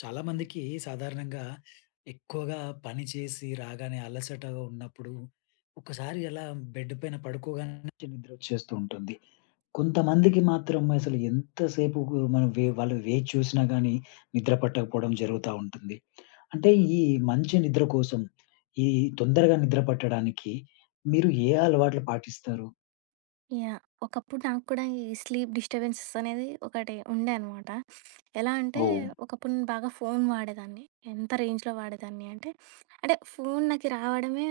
చాలా మందికి సాధారణంగా ఎక్కువగా పని చేసి రాగానే అలసటగా ఉన్నప్పుడు ఒకసారి అలా బెడ్ పైన పడుకోగానే మంచి నిద్ర వచ్చేస్తూ ఉంటుంది. కొంతమందికి మాత్రం అసలు ఎంతసేపు గు- మనం వే వాళ్ళు వేచి చూసినా గానీ నిద్ర పట్టకపోవడం జరుగుతా ఉంటుంది. అంటే ఈ మంచి నిద్ర కోసం ఈ తొందరగా నిద్ర పట్టడానికి మీరు ఏ అలవాట్లు పాటిస్తారు? ఒకప్పుడు నాకు కూడా ఈ స్లీప్ డిస్టర్బెన్సెస్ అనేది ఒకటి ఉండే అనమాట. ఎలా అంటే ఓహ్! ఒకప్పుడు నేను బాగా ఫోను వాడేదాన్ని. ఎంత రేంజ్‌లో వాడేదాన్ని అంటే, అంటే ఫోను నాకు రావడమే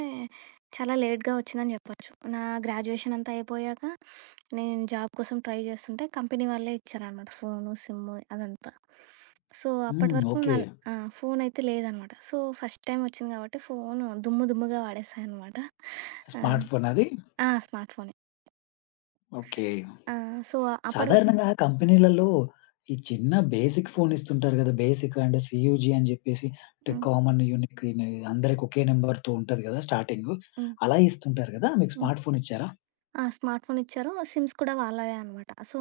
చాలా లేట్‌గా వచ్చిందని చెప్పొచ్చు. నా గ్రాడ్యుయేషన్ అంతా అయిపోయాక నేను జాబ్ కోసం ట్రై చేస్తుంటే కంపెనీ వాళ్ళే ఇచ్చారనమాట ఫోను, సిమ్ము అదంతా. సో, అప్పటి హ్మ్. వరకు నా ఓకే. ఫోనయితే లేదనమాట. సో, ఫస్ట్ టైమ్ వచ్చింది కాబట్టి ఫోను దుమ్ము దుమ్ముగా వాడేసా అనమాట. ఆహ్, స్మార్ట్ ఫోనా అది? ఆ! స్మార్ట్ ఫోనే. ఓకే. ఆ! సో, అప్పటి వరకు సాధారణంగా కంపెనీలలో ఈ చిన్న బేసిక్ ఫోన్ ఇస్తుంటారు కదా! బేసిక్ అంటే సీయూజీ అని జెప్పేసి అంటే హ్మ్. కామన్, యూనిక్ ఇన్ అందరికి ఒకే నంబర్‌తో ఉంటది గదా! స్టార్టింగు. హ్మ్. అలా ఇస్తుంటారు గదా! మీకు హ్మ్. స్మార్ట్ ఫోన్ ఇచ్చారా? ఆ! స్మార్ట్ ఫోన్ ఇచ్చారు. సిమ్స్ కూడా వాళ్ళవే అనమాట. సో,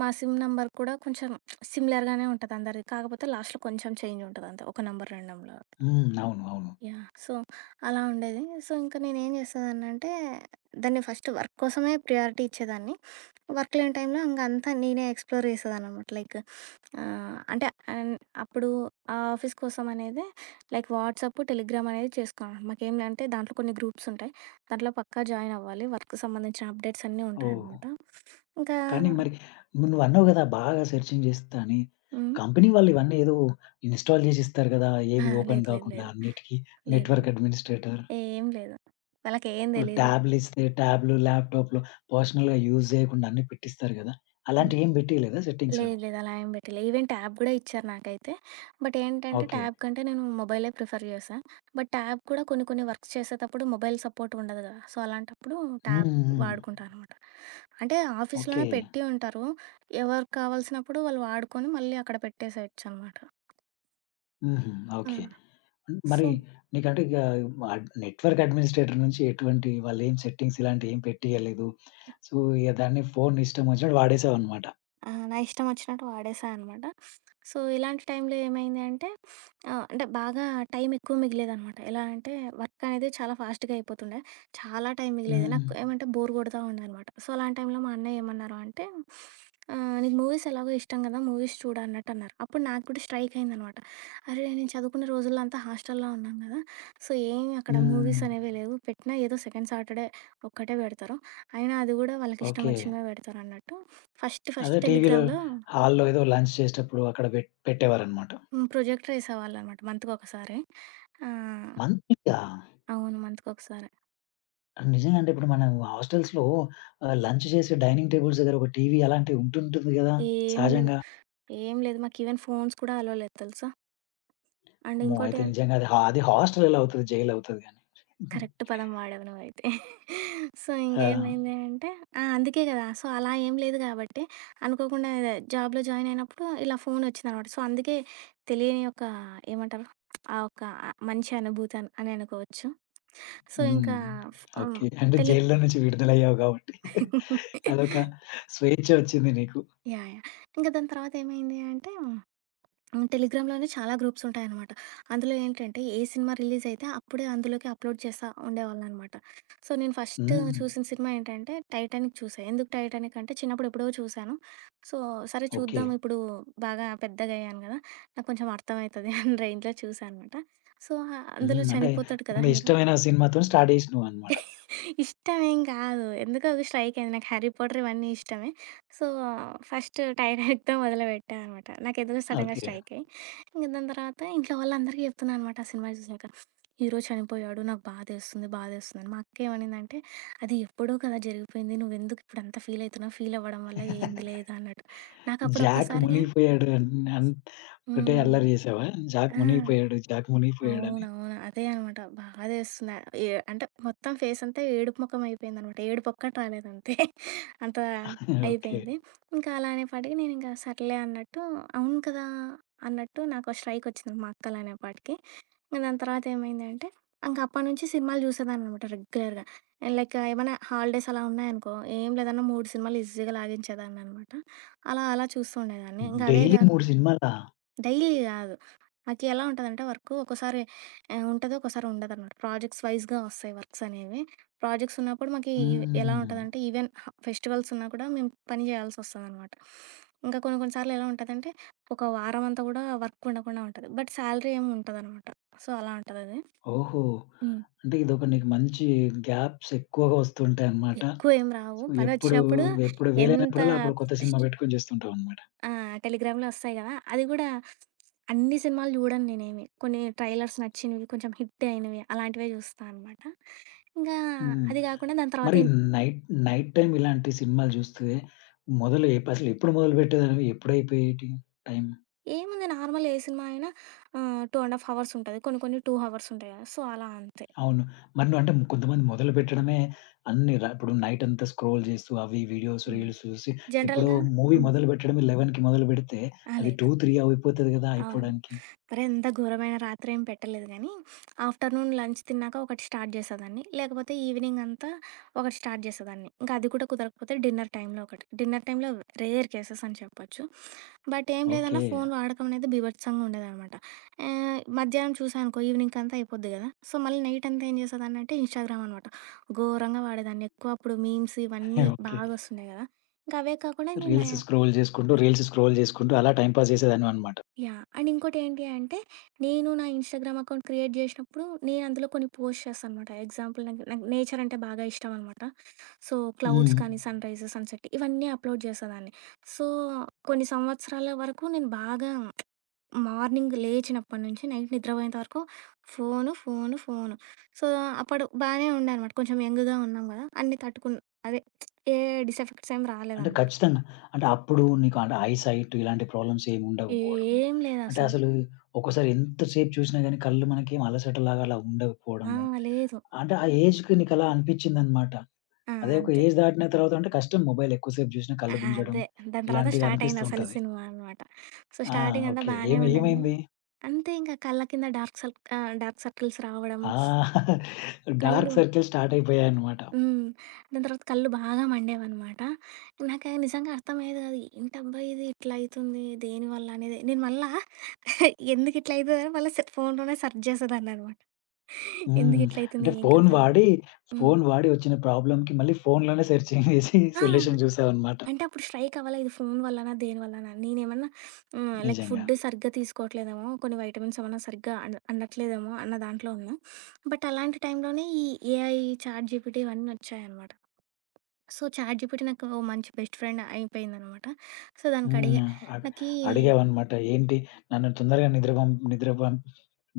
మా సిమ్ నంబర్ కూడా కొంచెం సిమిలర్‌గానే ఉంటది అందరిది. కాకపోతే లాస్ట్‌లో కొంచెం చేంజ్ ఉంటదంతే. ఒక నంబర్, 2 నంబర్‌లో. హ్మ్. అవును, అవును. సో, అలా ఉండేది. సో, ఇంక నేనేం చేసేదాన్నంటే, దాన్ని ఫస్ట్ వర్క్ కోసమే ప్రియారిటీ ఇచ్చేదాన్ని. వర్క్ లేని టైంలో ఇంగ అంతా నేనే ఎక్స్‌ప్లోర్ చేసేదాన్ననమాట. లైక్ ఆహ్, అంటే అన్ అప్పుడు ఆ ఆఫీస్ కోసం అనేదే లైక్ వాట్సాప్, టెలిగ్రామ్ అనేది చేసుకున్నాం. మాకేంటంటే దాంట్లో కొన్ని గ్రూప్స్ ఉంటాయి. దాంట్లో పక్కా జాయిన్ అవ్వాలి. వర్క్‌కి సంబంధించిన అప్డేట్స్ అన్నీ ఓహ్! ఉంటాయనమాట. ఇంకా కానీ మరి నువ్వు అన్నావు గదా! బాగా సెర్చింగ్ చేస్తా అని. హ్మ్. కంపెనీ వాళ్ళు ఇవన్నీ ఏదో ఇన్‌స్టాల్ జేసి ఇస్తారు గదా! ఆ! ఏవి ఓపెన్ లేదు. లేదు. గాకుండా లేదు. అన్నిటికి లేదు. Network administrator. ఏం లేదు. వాళ్ళకేం తెలీదు. ట్యాబ్‌లు ఇస్తే ట్యాబ్‌లు, ల్యాప్‌టాప్‌లు పర్సనల్‌గా యూజ్ జేయకుండా అన్నీ పెట్టిస్తారు గదా! హ్మ్. అలాంటివి ఏం బెట్టియలేదా సెట్టింగ్స్? లేదు లేదు. అలా ఏం పెట్టలే. ఈవెన్ ట్యాబ్ గూడా ఇచ్చారు నాకైతే. బట్ ఏంటంటే, ఓకే. ట్యాబ్ కంటే నేను మొబైలే ప్రిఫర్ చేశా. బట్ ట్యాబ్ కూడా కొన్ని కొన్ని వర్క్స్ చేసేటప్పుడు మొబైల్ సపోర్ట్ ఉండదు గదా! సో, అలాంటప్పుడు హ్మ్. ట్యాబ్ హ్మ్. వాడుకుంటా అనమాట. అంటే ఓకే. ఆఫీస్‌లోనే పెట్టి ఉంటారు. ఎవరికి కావాల్సినప్పుడు వాళ్ళు వాడుకొని మళ్ళీ అక్కడ పెట్టేసేయొచ్చనమాట. హుహు. ఆ! ఓకే. మరి సో నీకంటే ఇక నెట్‌వర్క్ అడ్మినిస్ట్రేటర్ నుంచి ఎటువంటి వాళ్ళేం సెట్టింగ్స్ ఇలాంటివి ఏం పెట్టియలేదు. సో, ఇక దాన్ని ఫోన్ ఇష్టం వచ్చినట్టు వాడేసావన్నమాట. ఆ! నా ఇష్టం వచ్చినట్టు వాడేశా అనమాట. సో, ఇలాంటి టైంలో ఏమైంది అంటే బాగా టైం ఎక్కువ మిగిలేదనమాట. ఎలా అంటే వర్క్ అనేది చాలా ఫాస్ట్‌గా అయిపోతుండే. చాలా టైం మిగిలేది. హ్మ్. నాకు ఏమంటే బోర్ కొడతా ఉండేదనమాట. సో, అలాంటి టైంలో మా అన్నయ్య ఏమన్నారు అంటే "నీకు మూవీస్ ఎలాగో ఇష్టం కదా! మూవీస్ చూడు" అన్నట్టు అన్నారు. అప్పుడు నాకు కూడా స్ట్రైక్ అయిందనమాట. అరే! నేను చదువుకునే రోజుల్లో అంతా హాస్టల్‌లో ఉన్నాం కదా! సో, ఏమి అక్కడ హ్మ్. మూవీస్ అనేవి లేవు. పెట్టినా ఏదో సెకండ్ సాటర్‌డే ఒక్కటే పెడతారు. అయినా అది కూడా వాళ్ళకి ఇష్టం ఓకే. వచ్చినవే పెడతారన్నట్టు. ఫస్ట్ అదే ఫస్ట్ టీవీలో టెలిగ్రామ్‌లో హాల్‌లో ఏదో లంచ్ చేసేటప్పుడు అక్కడ పెట్టేవారన్నమాట. హ్మ్. ప్రొజెక్టర్ ఏసేవాళ్ళనమాట మంత్‌కొకసారి. ఆ! మంచిగా అవును. మంత్‌కొకసారి. నిజంగా అంటే ఇప్పుడు మనం హాస్టల్స్‌లో లంచ్ చేసే డైనింగ్ టేబుల్స్ దగ్గర ఒక టీవీ అలాంటివి ఉంటుంటుంది కదా! ఏం లేదు. సహజంగా. ఏం లేదు. మాకు ఈవెన్ ఫోన్స్ కూడా అలో లేదు తెలుసా! అండ్ అమ్మో! ఇంకోటి అయితే ఏం నిజంగా అది హాస్టల్ అవుతది, జైలవుతది గాని. కరెక్ట్ పదం వాడావు నువ్వైతే. సో, ఆ! ఇంకేమైంది అంటే ఆ! అందుకే గదా! సో, అలా ఏం లేదు గాబట్టి అనుకోకుండా జాబ్‌లో జాయిన్ అయినప్పుడు ఇలా ఫోనొచ్చిందనమాట. సో, అందుకే తెలియని ఒక ఏమంటారు? ఆ ఒక మంచి అనుభూతి అని అని అనుకోవచ్చు. సో, హ్మ్. ఇంకా ఫ్ హ్మ్. ఓకే. అంటే టెలి జైల్లో నుంచి విడుదలయ్యావు గాబట్టి అదొక స్వేచ్ఛ వచ్చింది నీకు. యాహ్! యాహ్! ఇంక దాని తర్వాతేమైంది అంటే టెలిగ్రామ్‌లోనే చాలా గ్రూప్స్ ఉంటాయనమాట. అందులో ఏంటంటే, ఏ సినిమా రిలీజయితే అప్పుడే అందులోకి అప్‌లోడ్ చేస్తా ఉండేవాళ్ళనమాట. సో, నేను ఫస్ట్ హ్మ్. చూసిన సినిమా ఏంటంటే 'టైటానిక్' చూసా. ఎందుకు 'టైటానిక్' అంటే చిన్నప్పుడు ఎప్పుడో చూశాను. సో, సరే ఓకే. చూద్దాం ఇప్పుడు బాగా పెద్దగయ్యాను గదా! నాకు కొంచెం అర్థమయితది అని రేంజ్‌లో చూసా అనమాట. సో, అందులో హ్మ్. అంటే చనిపోతాడు కదా ముందు హీరో. ఇష్టమైన సినిమాతోని స్టార్ట్ జేసినవన్నమాట. ఇష్టమేం కాదు. ఎందుకో అది స్ట్రైకయింది. నాకు 'హ్యారీ పాటర్' ఇవన్నీ ఇష్టమే. సో, ఫస్ట్ 'టైటానిక్'తో మొదలుపెట్టా అనమాట. నాకెందుకో సడెన్‌గా ఓకే. స్ట్రైకయ్యి. ఇంక దాని తర్వాత ఇంట్లో వాళ్ళందరికీ చెప్తున్నా అనమాట ఆ సినిమా చూసాక. హీరో చనిపోయాడు. నాకు బాధేస్తుంది అని. మా అక్కేమనిందంటే, "అది ఎప్పుడో కదా జరిగిపోయింది. నువ్వెందుకు ఇప్పుడంత ఫీలయితున్నావు? ఫీలవ్వడం వల్ల ఏంది లేదు" అన్నట్టు. నాకప్పుడు 'జాక్' ఒక్కసారిగా మునిగిపోయాడు అన్ అన్ ఒకటే హ్మ్. అల్లరి జేసావా? 'జాక్' ఆ! మునిగిపోయాడు, 'జాక్' మునిగిపోయాడని. అవునవును. అదే అనమాట. బాధేస్తుంది. ఏ అంటే మొత్తం ఫేసంతా ఏడుపు ముఖం అయిపోయిందనమాట. ఏడుపొక్కటి రాలేదంతే. అంత ఓకే. అయిపోయింది. ఇంకా అలానే పడి నేనింకా సర్లే అన్నట్టు అవును కదా! అన్నట్టు నాకో స్ట్రైకొచ్చింది మా అక్కలనేపాటికి. ఇంక దాని తర్వాత ఏమైందంటే, ఇంక అప్పటి నుంచి సినిమాలు చూసేదాన్ననమాట రెగ్యులర్‌గా. లైక్ ఏమైనా హాలిడేస్ అలా ఉన్నాయనుకో, ఏం లేదన్నా 3 సినిమాలు ఈజీగా లాగించేదాన్ననమాట. అలా అలా చూస్తూ ఉండేదాన్ని. ఇంక అవే డైలీ గా. 3 సినిమాలా? డైలీ కాదు. నాకెలా ఉంటదంటే వర్కు ఒక్కోసారి ఉంటది. ఒక్కోసారి ఉండదనమాట. ప్రాజెక్ట్స్ వైస్‌గా వస్తాయి వర్క్స్ అనేవి. ప్రాజెక్ట్స్ ఉన్నప్పుడు మాకి ఎలా హ్మ్. ఉంటదంటే ఈవెన్ ఫెస్టివల్స్ ఉన్నా కూడా మేము పని చేయాల్సొస్తదనమాట. ఇంకా కొన్ని కొన్ని సార్లు ఎలా ఉంటదంటే ఒక వారం అంతా కూడా వర్క్ ఉండకుండా ఉంటది. బట్ సాలరీ ఏమి ఉండదనమాట. సో, అలా ఉంటదది. ఓహో! హ్మ్. అంటే ఇదొక నీకు మంచి గ్యాప్స్ ఎక్కువగా వస్తుంటాయన్నమాట. ఎక్కువేం రావు. సో, ఎప్పుడు, పనొచ్చినప్పుడు ఎప్పుడు ఎంత వీలైనప్పుడల్లా అప్పుడు కొత్త సినిమా పెట్టుకొని చూస్తుంటావన్నమాట. ఆ! టెలిగ్రామ్‌లో ఒస్తాయి గదా! అది గూడా అన్ని సినిమాలు జూడను నేనేమి. కొన్ని ట్రైలర్స్ నచ్చినవి, కొంచెం హిట్ అయినవి అలాంటివే జూస్తా అనమాట. ఇంగా హ్మ్. అది గాకుండా దాని తర్వాత మరి ఇన్ నైట్ నైట్ టైమ్ ఇలాంటి సినిమాలు చూస్తే మొదలు ఎప్ అసలు ఎప్పుడు మొదలుపెట్టేదానివి? ఎప్పుడైపోయేటి టైం? ఏముంది నార్మల్ ఏ సినిమా అయినా 2 ½ అవర్స్ ఉంటది. కొన్ని కొన్ని 2 అవర్స్ ఉంటాయి గదా! సో, అలా అంతే. అవును. మరి నువ్వు అంటే కొంతమంది మొదలుపెట్టడమే అన్ని ర ఇప్పుడు నైట్ అంతా స్క్రోల్ చేస్తూ అవి వీడియోస్, హ్మ్. రీల్స్ చూసి ఇప్పుడు జనరల్‌గా మూవీ హ్మ్. మొదలుపెట్టడమే 11:00కి మొదలుపెడితే ఆ! అది 2, లేదు. 3 అయిపోతది కదా! అవునవును. అయిపోవడానికి. మరి అంత ఘోరమైన రాత్రేం పెట్టలేదు గానీ, ఆఫ్టర్‌నూన్ లంచ్ తిన్నాక ఒకటి స్టార్ట్ చేసేదాన్ని. లేకపోతే ఈవినింగ్ అంతా ఒకటి స్టార్ట్ చేసేదాన్ని. ఇంకా అది కూడా కుదరకపోతే డిన్నర్ టైంలో ఒకటి. డిన్నర్ టైంలో రేర్ కేసెస్ అని చెప్పొచ్చు. బట్ ఏం ఓకే. లేదన్నా ఫోను వాడకం అనేది బీభత్సంగా ఉండేదనమాట. మధ్యాహ్నం చూసాననుకో ఈవినింగ్‌కంతా అయిపోద్ది గదా! సో, మళ్ళీ నైట్ అంతా ఏం చేసేదాన్నంటే ఇన్‌స్టాగ్రామ్ అనమాట. ఘోరంగా వాడేదాన్ని. ఎక్కువ అప్పుడు మీమ్స్ ఇవన్నీ ఓకే. బాగొస్తున్నాయి గదా! ఇంకా అవే కాకుండా నేను రీల్స్ స్క్రోల్ చేసుకుంటూ అలా టైమ్ పాస్ చేసేదాన్ననమాట. యాహ్! అండ్ ఇంకోటేంటి అంటే, నేను నా ఇన్‌స్టాగ్రామ్ అకౌంట్ క్రియేట్ జేసినప్పుడు, నేను అందులో కొన్ని పోస్ట్ చేస్తాననమాట. ఎగ్జాంపుల్ నాకు నాకు నేచర్ అంటే బాగా ఇష్టం అనమాట. So, clouds hmm. కానీ, సన్‌రైజ్, సన్‌సెట్ ఇవన్నీ అప్‌లోడ్ చేసేదాన్ని. సో, కొన్ని సంవత్సరాల వరకు నేను బాగా మార్నింగ్ లేచినప్పటి నుంచి నైట్ నిద్రపోయేంత వరకు ఫోను. సో, అప్పుడు బానే ఉండే అనమాట. కొంచెం యంగ్‌గా ఉన్నాం గదా! అన్నీ తట్టుకున్ అదే ఏ డిసెఫెక్ట్స్ ఏం అంటే రాలేదనమాట. ఖచ్చితంగా. అంటే అప్పుడు నీకు అంటే ఐ సైట్ ఇలాంటి ప్రాబ్లమ్స్ ఏమి ఉండకపోవడము. ఏం అంటే లేదసలు. అసలు ఒక్కోసారి ఎంత సేపు చూసినా గాని కళ్ళు మనకేం అలసటలాగా అలా ఆ! ఉండకపోవడము. లేదు. అంటే ఆ ఏజ్‌కి నీకలా అనిపిచ్చిందనమాట. ఆ! అదే ఒక అంతే. ఏజ్ దాటిన తర్వాత అంటే కష్టం మొబైల్ ఎక్కువ సేపు చూసినా కళ్ళు ఆహా! గుంజడం అదే. దాని తర్వాత ఇలాంటివి అనిపిస్తూ స్టార్టయింది అసలు ఉంటది. సినిమా అనమాట. సో, ఆ! స్టార్టింగ్ అంతా ఓకే. బానే ఉండేది గానీ, ఏమైంది? అంతే ఇంక కళ్ళ కింద డార్క్ సర్కిల్స్ రావడం, ఆ! డార్క్ కళ్ళు సర్కిల్స్ స్టార్ట్ అయిపోయాయన్నమాట. హ్మ్. దాని తర్వాత కళ్ళు బాగా మండేవనమాట. నాకు అది నిజంగా అర్థమయ్యేది కాదు. ఏంటబ్బా ఇది ఇట్లా అయితుంది, దేనివల్ల అనేది. నేను మళ్ళా ఎందుకు ఇట్లా అయితదని మళ్ళా ఫోన్‌లోనే సెర్చ్ చేసేదాన్ననమాట. హ్మ్. ఎందుకు ఇట్లయితుంది, అంటే ఏం కథ అనేది. హ్మ్. ఫోను వాడి వచ్చిన ప్రాబ్లమ్‌కి మళ్ళీ ఫోనులోనే సెర్చింగ్ చేసి ఆ! సొల్యూషన్ చూసావన్నమాట. అంటే అప్పుడు స్ట్రైక్ అవ్వలా ఇది ఫోను వల్లనా? దేని వల్లనా? నేనేమన్నా లైక్ నిజంగా. ఫుడ్ సరిగ్గా తీసుకోవట్లేదేమో, కొన్ని వైటమిన్స్ ఏమన్నా సరిగ్గా అందట్లేదేమో అన్న దాంట్లో ఉన్నా. బట్ అలాంటి టైంలోనే ఈ ఏఐ, చాట్ జీపీటీ ఇవన్నీ వచ్చాయనమాట. సో, చాట్ జీపీటీ నాకు ఓ మంచి బెస్ట్ ఫ్రెండ్ అయిపోయిందనమాట. సో, హ్మ్. దానికడిగా అగ్ నాకీ అడిగావన్నమాట. ఏంటి నన్ను తొందరగా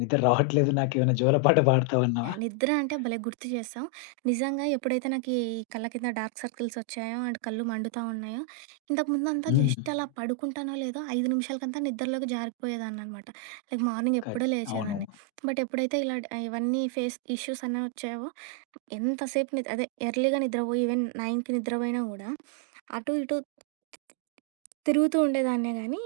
నిద్ర రావట్లేదు, నాకేమైనా జోలపాట పాడతావన్నావా? యాహ్! నిద్ర అంటే భలే గుర్తు చేశావు. నిజంగా ఎప్పుడైతే నాకు ఈ కళ్ళ కింద డార్క్ సర్కిల్స్ వచ్చాయో అండ్ కళ్ళు మండుతా ఉన్నాయో, ఇంతకుముందంతా హ్మ్. జస్ట్ అలా పడుకుంటానో లేదో 5 నిమిషాలకంతా నిద్రలోకి జారిపోయేదాన్ననమాట. లైక్ మార్నింగ్ ఎప్పుడో ఖచ్ అవును. లేచేదాన్ని. బట్ ఎప్పుడైతే ఇలా ఇవన్నీ ఫేస్ ఇష్యూస్ అనేవి వచ్చాయో, ఎంతసేపు నిద్ అదే ఎర్లీగా నిద్రపోయి ఈవెన్ 9కి నిద్రపోయినా గూడా, అటు ఇటు తిరుగుతూ ఉండేదాన్నే గానీ,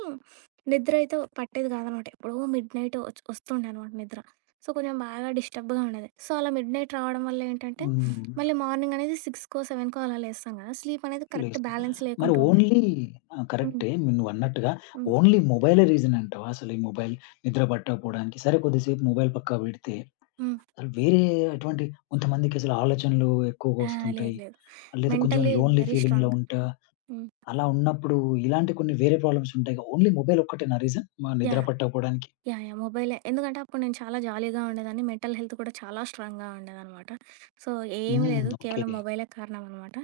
నిద్ర అయితే పట్టేది కాదనమాట. ఎప్పుడో మిడ్ నైట్ వస్తుండే అనమాట నిద్ర. సో, కొంచెం బాగా డిస్టర్బ్‌గా ఉండేది. సో, అలా మిడ్ నైట్ రావడం వల్ల ఏంటంటే, హ్మ్. మళ్ళీ మార్నింగ్ అనేది 6కో, 7కో అలా లేస్తాం కదా! స్లీప్ అనేది కరెక్ట్ లేస్తా. బ్యాలెన్స్ మరి లేకుంటుండే. ఓన్లీ ఆ! హ్మ్. కరెక్టే. నువ్వన్నట్టుగా హ్మ్. ఓన్లీ మొబైలే రీజన్ అంటావా? అసలు ఈ మొబైల్ నిద్ర పట్టకపోవడానికి. సరే, కొద్దిసేపు మొబైల్ పక్కకు పెడితే హ్మ్. అసలు వేరే అటువంటి కొంతమందికి అసలు ఆలోచనలు ఎక్కువగా ఆ! వస్తుంటాయి. లేదు లేదు. లేదా కొంచెం మెంటల్లీ లోన్లీ వెరీ ఫీలింగ్‌లో స్ట్రాంగ్. ఉంటా. హ్మ్. అలా ఉన్నప్పుడు ఇలాంటి కొన్ని వేరే ప్రాబ్లమ్స్ ఉంటాయి. ఓన్లీ మొబైల్ ఒక్కటేనా రీజన్? మా నిద్ర యాహ్! పట్టకపోవడానికి? యాహ్! యాహ్! మొబైలే. ఎందుకంటే అప్పుడు నేను చాలా జాలీగా ఉండేదాన్ని. మెంటల్ హెల్త్ కూడా చాలా స్ట్రాంగ్‌గా ఉండేదనమాట. సో, ఏమీ హ్మ్. లేదు. ఓకే. కేవలం మొబైలే కారణం అనమాట.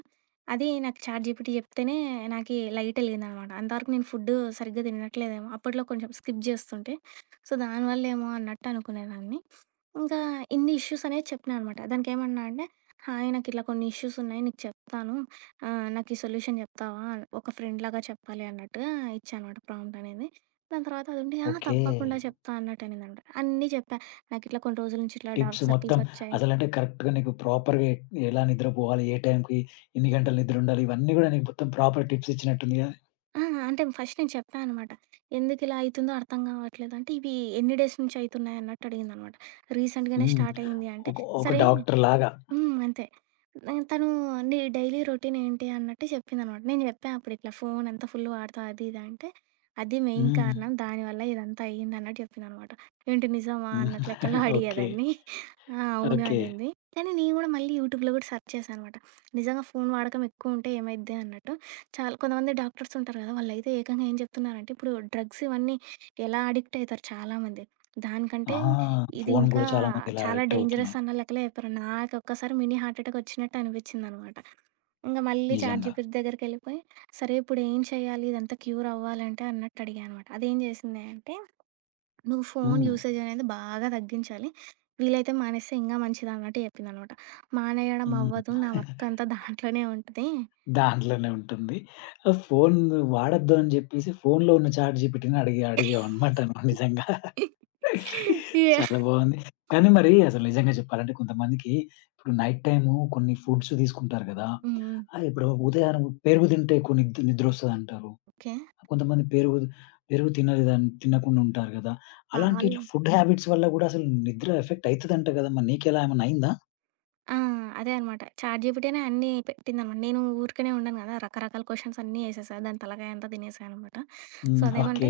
అది నాకు చాట్‌జీపీటీ చెప్తేనే నాకీ లైట్ ఎలిగిందనమాట. అంతవరకు నేను ఫుడ్డు సరిగ్గా తినట్లేదేమో. అప్పట్లో కొంచెం స్కిప్ జేస్తుంటే, సో, దానివల్లేమో అన్నట్టు అనుకునేదాన్ని. ఇంకా ఇన్ని ఇష్యూస్ అనేది చెప్పినా అనమాట. దానికేమన్నా అంటే, "హాయ్ నాకిట్లా కొన్ని ఇష్యూస్ ఉన్నాయి నీకు చెప్తాను. నాకు ఈ సొల్యూషన్ చెప్తావా?" ఒక ఫ్రెండ్‌లాగా చెప్పాలి అన్నట్టుగా ఇచ్చా అనమాట ప్రాంప్ట్ అనేది. దాని తర్వాత అదుండి "ఆ! ఓకే. తప్పకుండా చెప్తా" అన్నట్టు అనిందనమాట. అన్నీ చెప్పా. నాకిట్లా కొన్ని రోజుల నుంచి ఇట్లా టిప్స్ డార్క్ మొత్తం సర్కిల్స్ వచ్చాయి. అసలంటే కరెక్ట్‌గా నీకు ప్రాపర్‌గా ఎలా నిద్రపోవాలి? ఏ టైంకి ఎన్ని గంటలు నిద్ర ఉండాలి? ఇవన్నీ గూడా నీకు మొత్తం ప్రాపర్ టిప్స్ ఇచ్చినట్టుంది గదా! ఆ! అంటే ఫస్ట్ నేను చెప్పా అనమాట. "ఎందుకిలా అయితుందో అర్థం కావట్లేదు" అంటే, "ఇవి ఎన్ని డేస్ నుంచి అయితున్నాయి" అన్నట్టు అడిగిందనమాట. "రీసెంట్‌గానే హ్మ్. స్టార్ట్ అయింది" అంటే, ఒక ఒక "సరే". డాక్టర్ లాగా. హ్మ్. అంతే. నేను తను నీ డైలీ రొటీన్ ఏంటి అన్నట్టు చెప్పిందనమాట. నేను చెప్పా అప్పుడు ఇట్లా ఫోన్ అంతా ఫుల్ వాడతావు అది ఇది అంటే, అది మెయిన్ హ్మ్. కారణం. దానివల్ల ఇదంతా అయ్యిందన్నట్టు చెప్పిందనమాట. ఏంటి నిజమా హ్మ్. అన్నట్టు లెక్కలో ఓకే. అడిగేదాన్ని. ఆ! అవును ఓకే. అనింది. కానీ నేను గూడా మళ్ళీ యూట్యూబ్‌లో గూడా సెర్చ్ చేశా అనమాట. నిజంగా ఫోన్ వాడకం ఎక్కువుంటే ఏమైద్ది అన్నట్టు. చాలా కొంతమంది డాక్టర్స్ ఉంటారు గదా! వాళ్ళైతే ఏకంగా ఏం చెప్తున్నారంటే, ఇప్పుడు డ్రగ్స్ ఇవన్నీ ఎలా అడిక్ట్ అయితారు చాలామంది. ఆ! దానికంటే ఇది ఫోను ఇంకా గూడా చాలా మంది ఇలా చాలా అడిక్ట్ డేంజరస్ అవుతున్నారు. అన్న లెక్కలో చెప్పారు. నాకు ఒక్కసారి మినీ హార్ట్ అటాక్ వచ్చినట్టు అనిపించిందనమాట. ఇంగా మళ్ళీ నిజంగా. చాట్‌జీపీటీ దగ్గరికెళ్ళిపోయి, సరే ఇప్పుడు ఏం చేయాలి? ఇదంతా క్యూర్ అవ్వాలంటే అన్నట్టు అడిగా అనమాట. అదేం చేసింది అంటే, "నువ్వు ఫోను హ్మ్. యూసేజ్ అనేది బాగా తగ్గించాలి. వీలైతే మానేస్తే ఇంగా మంచిది" అన్నట్టు చెప్పిందనమాట. మానేయడం హ్మ్. అవ్వదు. నా వర్క్ అంతా దాంట్లోనే ఉంటది. దాంట్లోనే ఉంటుంది. ఆ ఫోన్ వాడొద్దు అని జెప్పేసి ఫోన్‌లో ఉన్న చాట్‌జీపీటీని అడిగామనమాట నువ్వు నిజంగా. యాహ్! హ్మ్. చాలా బావుంది. కానీ మరి అసలు నిజంగా చెప్పాలంటే కొంతమందికి ఇప్పుడు నైట్ టైము కొన్ని ఫుడ్స్ తీసుకుంటారు గదా! ఇప్పుడు ఉదయాన పెరుగు తింటే కొన్ని నిద్రొస్తదంటారు. ఓకే. కొంతమంది పెరుగు పెరుగు తినలేదని తినకుండా ఉంటారు గదా! అలాంటి పాలు ఇట్లా ఫుడ్ హ్యాబిట్స్ వల్ల గూడా అసలు నిద్ర ఎఫెక్ట్ అయితదంట గదా! మరి నీకెలా ఏమన్నా అయిందా? ఆ! అదే అనమాట. చాట్‌జీపీటీనే అన్నీ పెట్టిందనమాట. నేను ఊరికనే ఉండను గదా! రకరకాల క్వెషన్స్ అన్నీ ఏసేసా. దాని తలకాయ అంతా తినేసాననమాట. So, hmm. ఓకే. అదేమంటే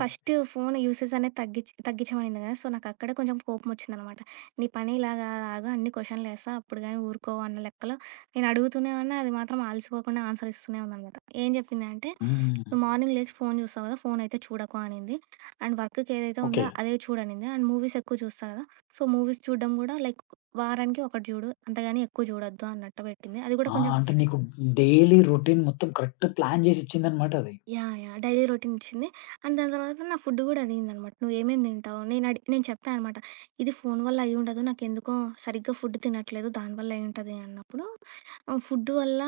ఫస్ట్ ఫోను యూసేజ్ అనేది తగ్గించమనింది గదా! సో, నాకక్కడే కొంచెం కోపమొచ్చిందనమాట. నీ పని ఇలా గాదు, ఆగు అన్ని క్వెషన్‌లేస్తా అప్పుడు గాని ఊరుకోవు అన్న లెక్కలో నేను అడుగుతూనే ఉన్నా. అది మాత్రం ఆలసిపోకుండా ఆన్సర్ ఇస్తూనే ఉందనమాట. ఏం చెప్పింది అంటే, "నువ్వు హ్మ్. మార్నింగ్ లేచి ఫోను చూస్తావు గదా! ఫోనయితే చూడకు" అనింది. "అండ్ వర్క్‌కి ఏదైతే ఓకే. ఉందో అదే చూడనింది. అండ్ మూవీస్ ఎక్కువ చూస్తావు గదా! సో, మూవీస్ చూడడం గూడా లైక్" వారానికి ఒకటి జూడు. అంతగాని ఎక్కువ జూడొద్దు అన్నట్టు పెట్టింది. అది గూడా ఆ! కొంచెం అంటే నీకు డైలీ రొటీన్ మొత్తం కరెక్ట్ ప్లాన్ జేసి ఇచ్చిందన్నమాట అది. యాహ్! డైలీ రొటీన్ ఇచ్చింది. అండ్ దాని తర్వాత నా ఫుడ్ గూడా అడిగిందనమాట. "నువ్వేమేం తింటావు?" నేను చెప్పా అనమాట. "ఇది ఫోను వల్ల అయ్యుండదు. నాకెందుకో సరిగ్గా ఫుడ్ తినట్లేదు. దానివల్ల అయ్యుంటది" అన్నప్పుడు, ఫుడ్ వల్ల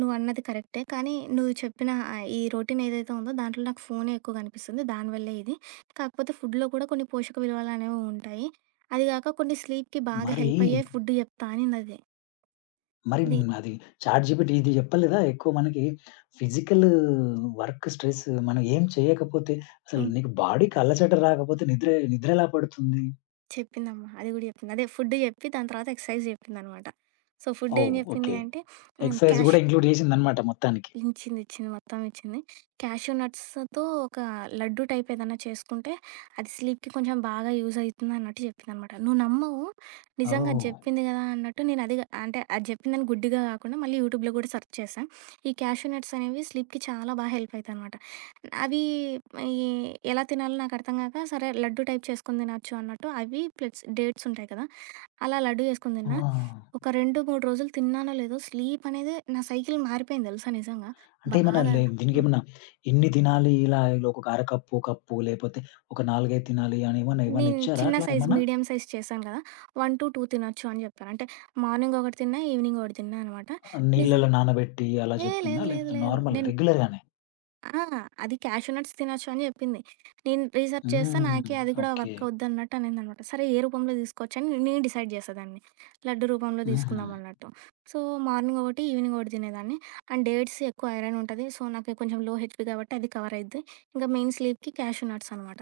నువ్వన్నది కరెక్టే. కానీ నువ్వు చెప్పిన ఈ రొటీన్ ఏదైతే ఉందో దాంట్లో నాకు ఫోనే ఎక్కువ కనిపిస్తుంది. దానివల్లే ఇది. కాకపోతే ఫుడ్‌లో కూడా కొన్ని పోషక విలువలనేవి ఉంటాయి. అది గాక కొన్ని స్లీప్‌కి బాగా మరి, హెల్ప్ అయ్యే ఫుడ్ చెప్తా" అనిందది. మరి ఇది. అది చాట్‌జీపీటీ ఇది చెప్పలేదా, ఎక్కువ మనకి ఫిజికల్ వర్క్ స్ట్రెస్ మనం ఏం చేయకపోతే అసలు హ్మ్. నీకు బాడీకి అలసట రాకపోతే నిద్ర నిద్ర ఎలా పడుతుంది? చెప్పిందమ్మా. అది గూడా చెప్పింది. అదే ఫుడ్ చెప్పి దాని తర్వాత ఎక్సర్సైజ్ చెప్పిందనమాట. సో, ఫుడ్ ఏం ఓహ్! చెప్పింది ఓకే. అంటే హ్మ్, ఎక్సర్‌సైజ్ క్యాష్ గూడా ఇంక్లూడ్ చేసిందన్నమాట మొత్తానికి. ఇచ్చింది, ఇచ్చింది. మొత్తం ఇచ్చింది. క్యాష్యూ నట్స్‌తో ఒక లడ్డు టైప్ ఏదన్నా చేసుకుంటే అది స్లీప్‌కి కొంచెం బాగా యూజ్ అయితుందన్నట్టు చెప్పిందనమాట. నువ్వు నమ్మవు, నిజంగా అది ఓహ్! చెప్పింది గదా! అన్నట్టు నేను అది అంటే అది చెప్పిందని గుడ్డిగా కాకుండా మళ్ళీ యూట్యూబ్‌లో గూడా సెర్చ్ చేశా. ఈ క్యాష్యూ నట్స్ అనేవి స్లీప్‌కి చాలా బాగా హెల్ప్ అయితాయనమాట. అవి ఈ ఎలా తినాలో నాకు అర్థం గాక సరే లడ్డు టైప్ చేసుకొని తినొచ్చు అన్నట్టు అవి ప్లస్ డేట్స్ ఉంటాయి కదా! అలా లడ్డు చేసుకొని ఆ! తిన్నా. ఒక 2, 3 రోజులు తిన్నానో లేదో స్లీప్ అనేది నా సైకిల్ మారిపోయింది తెలుసా నిజంగా. అంటే ఏమన్నా బాగా లే హ్మ్. దీనికేమన్నా ఇన్ని తినాలి ఇలా ఒక అరకప్పు, కప్పు లేపోతే ఒక 4, 5 తినాలి అని ఏమన్నా ఏమన్నా నేను ఇచ్చారా చిన్న అట్లా సైజ్, ఏమన్నా? మీడియం సైజ్ చేశాను కదా! 1-2 తినొచ్చు అని చెప్పారు. అంటే మార్నింగ్ ఒకటి తిన్నా, ఈవినింగ్ ఒకటి తిన్నా అనమాట. నిజం నీళ్ళలో నానబెట్టి అలా ఏ చెప్పిందా? లేదు లేదు లేకపోతే లేదు. నార్మల్‌గా నేను రెగ్యులర్‌గానే? ఆ! అది క్యాష్యూ నట్స్ తినొచ్చు అని జెప్పింది. నేను రీసెర్చ్ చేస్తే హ్మ్. నాకే అది కూడా ఓకే. వర్క్ అవుద్దన్నట్టు అనిందనమాట. సరే ఏ రూపంలో తీసుకోవచ్చని నేను డిసైడ్ చేశా దాన్ని. లడ్డు రూపంలో హుహు. తీసుకుందాం అన్నట్టు. సో, మార్నింగ్ ఒకటి, ఈవినింగ్ ఒకటి తినేదాన్ని. అండ్ డేట్స్ ఎక్కువ ఐరన్ ఉంటది. సో, నాకు కొంచెం లో హెచ్‌పీ కాబట్టి అది కవర్ అయిద్ది. ఇంకా మెయిన్ స్లీప్‌కి క్యాష్యూ నట్స్ అనమాట.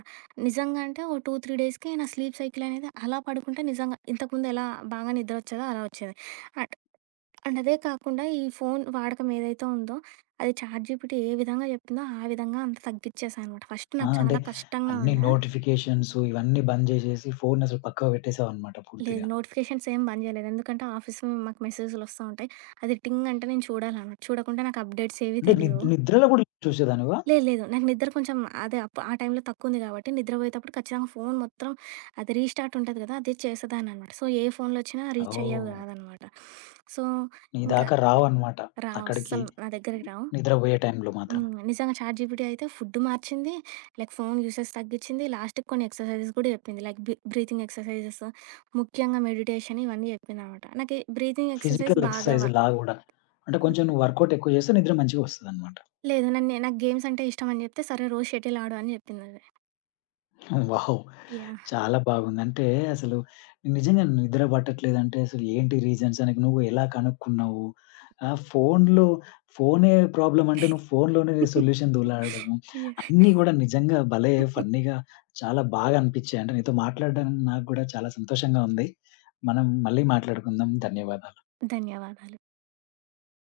నిజంగా అంటే ఓ 2, 3 డేస్‌కి నా స్లీప్ సైకిల్ అనేది అలా పడుకుంటే నిజంగా ఇంతకుముందు ఎలా బాగా నిద్ర వచ్చేదో అలా వచ్చేది. అండ్ అదే కాకుండా ఈ ఫోను వాడకం ఏదైతే ఉందో, అది చాట్‌జీపీటీ ఏ విధంగా చెప్పిందో ఆ విధంగా అంత తగ్గిచ్చేసా అనమాట. ఫస్ట్ ఆ! నాకు అంటే చాలా కష్టంగా అన్ని ఉండే. నోటిఫికేషన్స్ ఇవన్నీ బంద్ జేసేసి ఫోనసలు పక్కకు పెట్టేసావన్నమాట పూర్తిగా. లేదు నోటిఫికేషన్స్ ఏం బంద్ చేయలేదు. ఎందుకంటే ఆఫీస్‌లో మాకు మెసేజులొస్తా ఉంటాయి. అది టింగ్ అంటే నేను చూడాలనమాట. చూడకుంటే నాకు అప్డేట్స్ ఏవి అంటే తెలియవు. నిద్రలో గూడా చూసేదానివా? లేదు లేదు నాకు నిద్ర కొంచెం అదే అప్ ఆ టైంలో తక్కువుంది కాబట్టి నిద్రపోయేటప్పుడు ఖచ్చితంగా ఫోను మొత్తం అది రీస్టార్ట్ ఉంటది కదా! అది చేసేదాన్ననమాట. సో, ఏ ఫోన్‌లొచ్చినా రీచ్ అయ్యేవి ఓహ్! కాదనమాట. సో, నీ ఇంకా దాకా రావన్నమాట. రావు అక్కడికి అస్సలు నా దగ్గరికి రావు. నిద్రబోయే టైంలో మాత్రం. నిజంగా చాట్ జీపీటీ అయితే ఫుడ్ మార్చింది. లైక్ ఫోను యూసేజ్ తగ్గించింది. లాస్ట్‌కి కొన్ని ఎక్సర్‌సైజెస్ గూడా చెప్పింది. లైక్ బ్రీతింగ్ ఎక్సర్‌సైజెస్, ముఖ్యంగా మెడిటేషన్ ఇవన్నీ చెప్పిందనమాట. నాకీ బ్రీతింగ్ ఎక్సర్‌సైజ్ ఫిజికల్ బాగా వర్క్ ఎక్సర్‌సైజ్‌లా గూడా. అంటే కొంచెం నువ్వు వర్కౌట్ ఎక్కువ చేస్తే నిద్ర మంచిగా వస్తదన్నమాట. లేదు. నన్నే నాకు గేమ్స్ అంటే ఇష్టమని చెప్తే, సరే రోజు షటిల్ ఆడు అని చెప్పిందది. వావ్! యాహ్! చాలా బాగుంది. అంటే అసలు నిజంగా నిద్ర పట్టట్లేదంటే అసలు ఏంటి రీజన్స్ అని నువ్వు ఎలా కనుక్కున్నావు? ఆహ్, ఫోన్‌లో ఫోనే ప్రాబ్లమ్ అంటే నువ్వు ఫోన్‌లోనే సొల్యూషన్ దూలాడము. యాహ్! అన్నీ గూడా నిజంగా భలే ఫన్నీ‌గా చాలా బాగా అనిపిచ్చాయి. అంటే నీతో మాట్లాడడం నాకు గూడా చాలా సంతోషంగా ఉంది. మనం మళ్ళీ మాట్లాడుకుందాం. ధన్యవాదాలు. ధన్యవాదాలు.